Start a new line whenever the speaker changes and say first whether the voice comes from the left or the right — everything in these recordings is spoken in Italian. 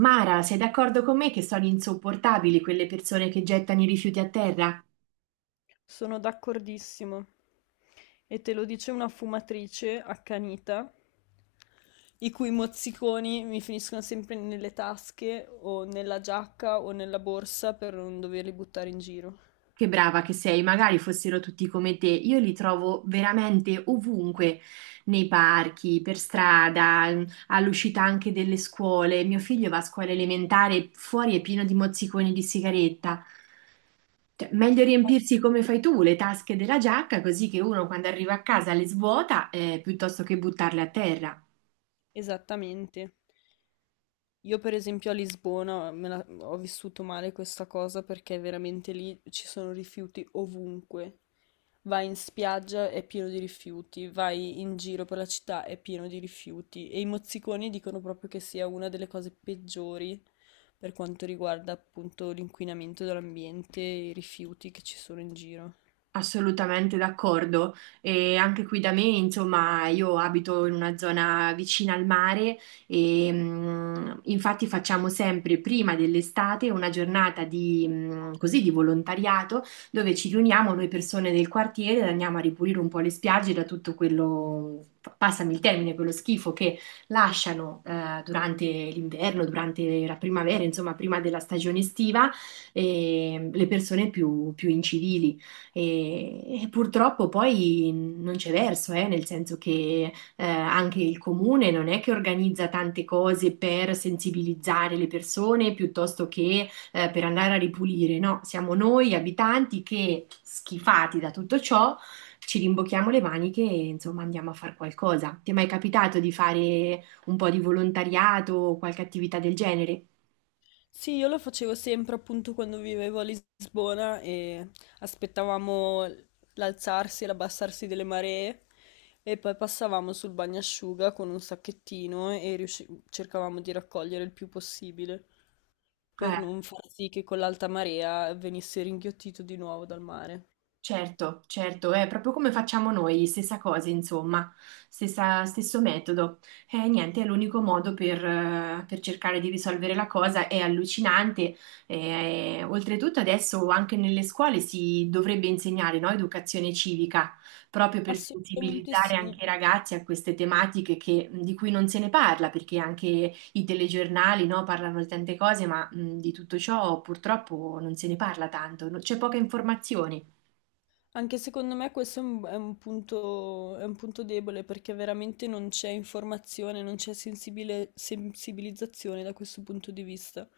right: Mara, sei d'accordo con me che sono insopportabili quelle persone che gettano i rifiuti a terra?
left: Sono d'accordissimo. E te lo dice una fumatrice accanita, i cui mozziconi mi finiscono sempre nelle tasche o nella giacca o nella borsa per non doverli buttare in giro.
right: Che brava che sei, magari fossero tutti come te. Io li trovo veramente ovunque, nei parchi, per strada, all'uscita anche delle scuole. Mio figlio va a scuola elementare, fuori è pieno di mozziconi di sigaretta. Cioè, meglio riempirsi come fai tu le tasche della giacca, così che uno quando arriva a casa le svuota, piuttosto che buttarle a terra.
left: Esattamente. Io per esempio a Lisbona ho vissuto male questa cosa perché veramente lì ci sono rifiuti ovunque. Vai in spiaggia è pieno di rifiuti, vai in giro per la città è pieno di rifiuti e i mozziconi dicono proprio che sia una delle cose peggiori per quanto riguarda appunto l'inquinamento dell'ambiente e i rifiuti che ci sono in giro.
right: Assolutamente d'accordo. E anche qui da me, insomma, io abito in una zona vicina al mare e infatti facciamo sempre prima dell'estate una giornata di, così, di volontariato dove ci riuniamo noi persone del quartiere e andiamo a ripulire un po' le spiagge da tutto quello, passami il termine, quello schifo che lasciano durante l'inverno, durante la primavera, insomma, prima della stagione estiva, le persone più incivili. E purtroppo poi non c'è verso, nel senso che anche il comune non è che organizza tante cose per sensibilizzare le persone piuttosto che per andare a ripulire, no? Siamo noi abitanti che, schifati da tutto ciò, ci rimbocchiamo le maniche e insomma andiamo a fare qualcosa. Ti è mai capitato di fare un po' di volontariato o qualche attività del genere?
left: Sì, io lo facevo sempre appunto quando vivevo a Lisbona e aspettavamo l'alzarsi e l'abbassarsi delle maree e poi passavamo sul bagnasciuga con un sacchettino e cercavamo di raccogliere il più possibile per
right: Eh.
left: non far sì che con l'alta marea venisse ringhiottito di nuovo dal mare.
right: Certo, certo, è proprio come facciamo noi, stessa cosa, insomma, stesso metodo. E niente, è l'unico modo per cercare di risolvere la cosa, è allucinante. Oltretutto adesso anche nelle scuole si dovrebbe insegnare, no, educazione civica, proprio per
left: Assolutamente
right: sensibilizzare
left: sì.
right: anche i ragazzi a queste tematiche di cui non se ne parla, perché anche i telegiornali, no, parlano di tante cose, ma di tutto ciò purtroppo non se ne parla tanto, c'è poca informazione.
left: Anche secondo me questo è è un è un punto debole perché veramente non c'è informazione, non c'è sensibilizzazione da questo punto di vista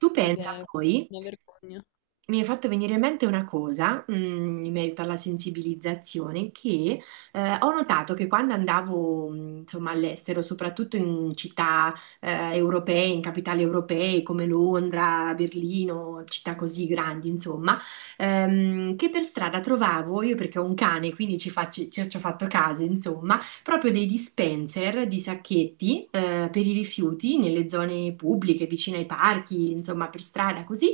right: Tu
left: ed
right: pensa
left: è
right: poi
left: una vergogna.
right: mi è fatto venire in mente una cosa, in merito alla sensibilizzazione, che ho notato che quando andavo, insomma, all'estero, soprattutto in città europee, in capitali europee come Londra, Berlino, città così grandi, insomma, che per strada trovavo, io perché ho un cane, quindi ci faccio, ci ho fatto caso, insomma, proprio dei dispenser di sacchetti per i rifiuti nelle zone pubbliche, vicino ai parchi, insomma, per strada, così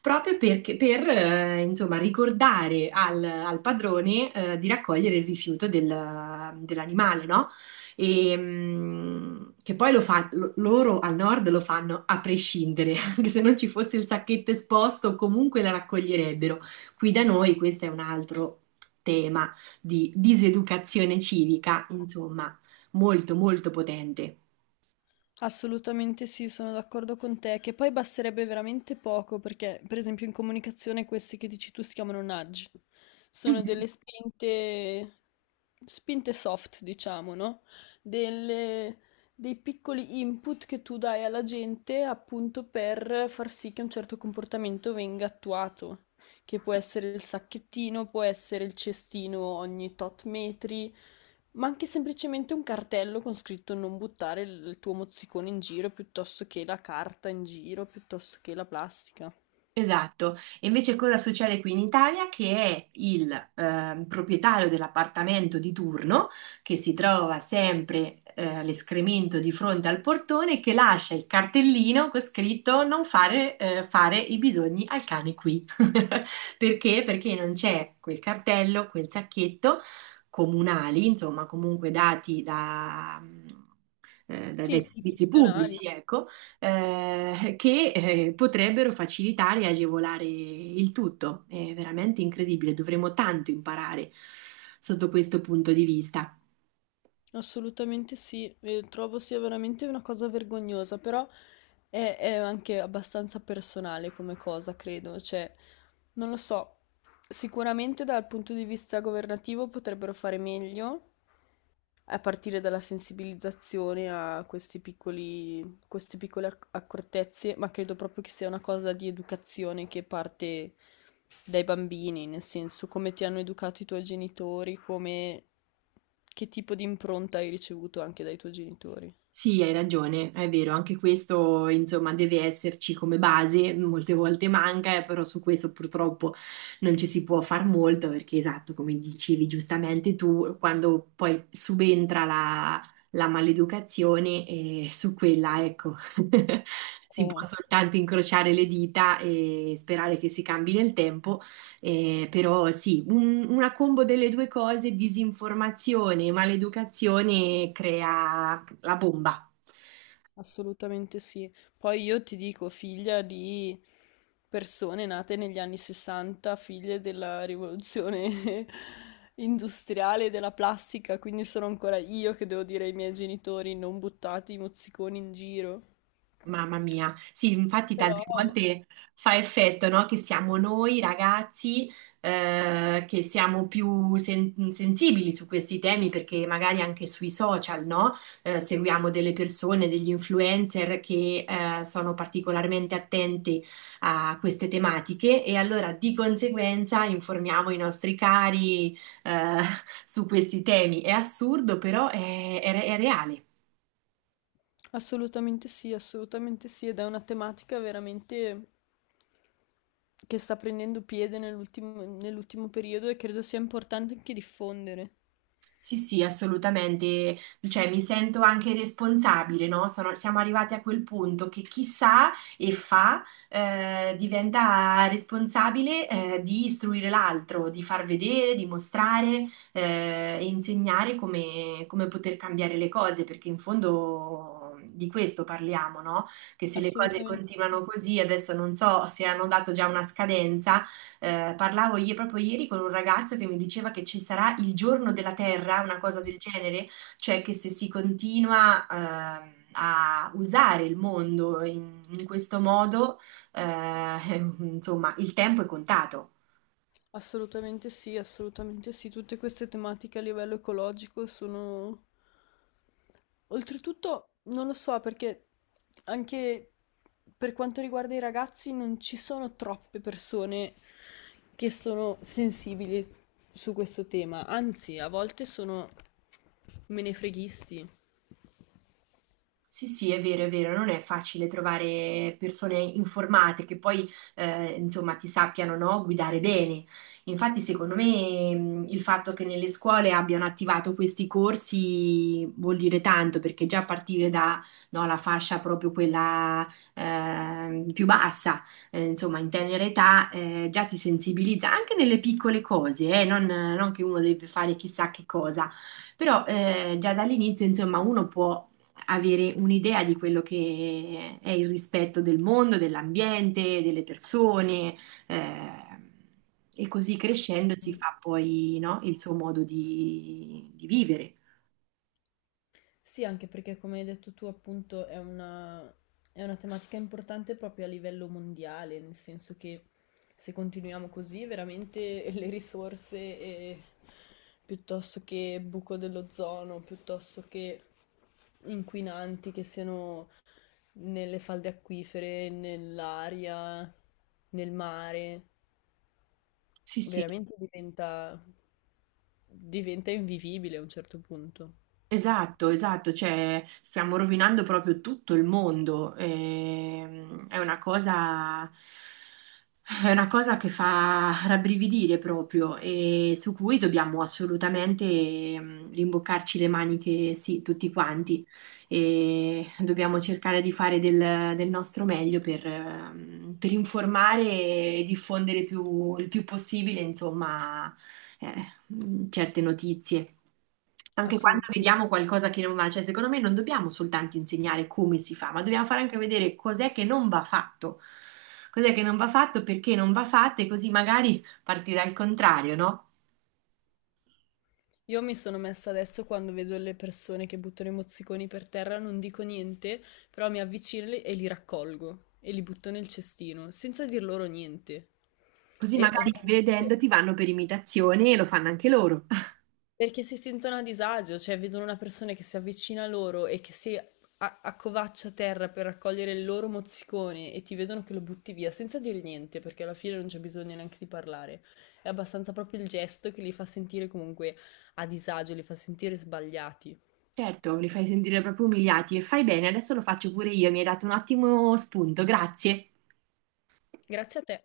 right: proprio perché, per, insomma, ricordare al, al padrone, di raccogliere il rifiuto dell'animale, no? E, che poi loro al nord lo fanno a prescindere, anche se non ci fosse il sacchetto esposto, comunque la raccoglierebbero. Qui da noi questo è un altro tema di diseducazione civica, insomma, molto molto potente.
left: Assolutamente sì, sono d'accordo con te, che poi basterebbe veramente poco, perché per esempio in comunicazione questi che dici tu si chiamano nudge, sono delle spinte, spinte soft, diciamo, no? Delle- dei piccoli input che tu dai alla gente appunto per far sì che un certo comportamento venga attuato, che può essere il sacchettino, può essere il cestino ogni tot metri. Ma anche semplicemente un cartello con scritto non buttare il tuo mozzicone in giro, piuttosto che la carta in giro, piuttosto che la plastica.
right: Esatto, e invece cosa succede qui in Italia? Che è il proprietario dell'appartamento di turno che si trova sempre l'escremento di fronte al portone che lascia il cartellino con scritto non fare, fare i bisogni al cane qui. Perché? Perché non c'è quel cartello, quel sacchetto comunali, insomma, comunque dati da,
left: Sì,
right: dai servizi
left: istituzionali,
right: pubblici, ecco, che potrebbero facilitare e agevolare il tutto. È veramente incredibile, dovremmo tanto imparare sotto questo punto di vista.
left: assolutamente sì. E trovo sia veramente una cosa vergognosa, però è anche abbastanza personale come cosa, credo. Cioè, non lo so, sicuramente dal punto di vista governativo potrebbero fare meglio, a partire dalla sensibilizzazione a questi piccoli, queste piccole accortezze, ma credo proprio che sia una cosa di educazione che parte dai bambini, nel senso come ti hanno educato i tuoi genitori, come che tipo di impronta hai ricevuto anche dai tuoi genitori.
right: Sì, hai ragione, è vero, anche questo insomma deve esserci come base, molte volte manca, però su questo purtroppo non ci si può far molto perché esatto, come dicevi giustamente tu, quando poi subentra la, la maleducazione, su quella, ecco, si può
left: Eh.
right: soltanto incrociare le dita e sperare che si cambi nel tempo, però sì, una combo delle due cose, disinformazione e maleducazione, crea la bomba.
left: Assolutamente sì. Poi io ti dico, figlia di persone nate negli anni 60, figlie della rivoluzione industriale e della plastica, quindi sono ancora io che devo dire ai miei genitori non buttate i mozziconi in giro.
right: Mamma mia, sì, infatti tante
left: Però
right: volte fa effetto, no? Che siamo noi ragazzi che siamo più sensibili su questi temi perché magari anche sui social, no? Seguiamo delle persone, degli influencer che sono particolarmente attenti a queste tematiche e allora di conseguenza informiamo i nostri cari eh, su questi temi. È assurdo, però è reale.
left: assolutamente sì, ed è una tematica veramente che sta prendendo piede nell'ultimo periodo e credo sia importante anche diffondere.
right: Sì, sì, assolutamente. Cioè, mi sento anche responsabile, no? Siamo arrivati a quel punto che chi sa e fa diventa responsabile di istruire l'altro, di far vedere, di mostrare e insegnare come, come poter cambiare le cose, perché in fondo di questo parliamo, no? Che se le cose
left: Assolutamente sì.
right: continuano così, adesso non so se hanno dato già una scadenza parlavo io proprio ieri con un ragazzo che mi diceva che ci sarà il giorno della Terra, una cosa del genere, cioè che se si continua, a usare il mondo in, in questo modo, eh, insomma, il tempo è contato.
left: Assolutamente sì, assolutamente sì. Tutte queste tematiche a livello ecologico sono... Oltretutto, non lo so, perché anche per quanto riguarda i ragazzi non ci sono troppe persone che sono sensibili su questo tema, anzi, a volte sono menefreghisti.
right: Sì, sì, è vero, non è facile trovare persone informate che poi, insomma, ti sappiano, no, guidare bene. Infatti, secondo me, il fatto che nelle scuole abbiano attivato questi corsi vuol dire tanto, perché già a partire da, no, la fascia proprio quella, più bassa, insomma, in tenera età, già ti sensibilizza anche nelle piccole cose, non, non che uno deve fare chissà che cosa. Però già dall'inizio, insomma, uno può avere un'idea di quello che è il rispetto del mondo, dell'ambiente, delle persone, eh, e così crescendo si fa
left: Assolutamente.
right: poi, no, il suo modo di vivere.
left: Sì, anche perché come hai detto tu, appunto, è è una tematica importante proprio a livello mondiale, nel senso che se continuiamo così, veramente le risorse, piuttosto che buco dell'ozono, piuttosto che inquinanti che siano nelle falde acquifere, nell'aria, nel mare,
right: Sì, sì.
left: veramente diventa invivibile a un certo punto.
right: Esatto, esatto, cioè stiamo rovinando proprio tutto il mondo. È una cosa, è una cosa che fa rabbrividire proprio e su cui dobbiamo assolutamente rimboccarci le maniche, sì, tutti quanti. E dobbiamo cercare di fare del, del nostro meglio per informare e diffondere il più possibile, insomma, certe notizie. Anche quando
left: Assolutamente.
right: vediamo
left: Sì.
right: qualcosa che non va, cioè secondo me non dobbiamo soltanto insegnare come si fa, ma dobbiamo fare anche vedere cos'è che non va fatto, cos'è che non va fatto, perché non va fatto e così magari parti dal contrario, no?
left: Io mi sono messa adesso quando vedo le persone che buttano i mozziconi per terra, non dico niente, però mi avvicino e li raccolgo e li butto nel cestino, senza dir loro niente.
right: Così
left: E
right: magari vedendo ti vanno per imitazione e lo fanno anche loro.
left: perché si sentono a disagio, cioè vedono una persona che si avvicina a loro e che si accovaccia a terra per raccogliere il loro mozzicone e ti vedono che lo butti via senza dire niente, perché alla fine non c'è bisogno neanche di parlare. È abbastanza proprio il gesto che li fa sentire comunque a disagio, li fa sentire sbagliati.
right: Certo, li fai sentire proprio umiliati e fai bene, adesso lo faccio pure io, mi hai dato un ottimo spunto, grazie.
left: Grazie a te.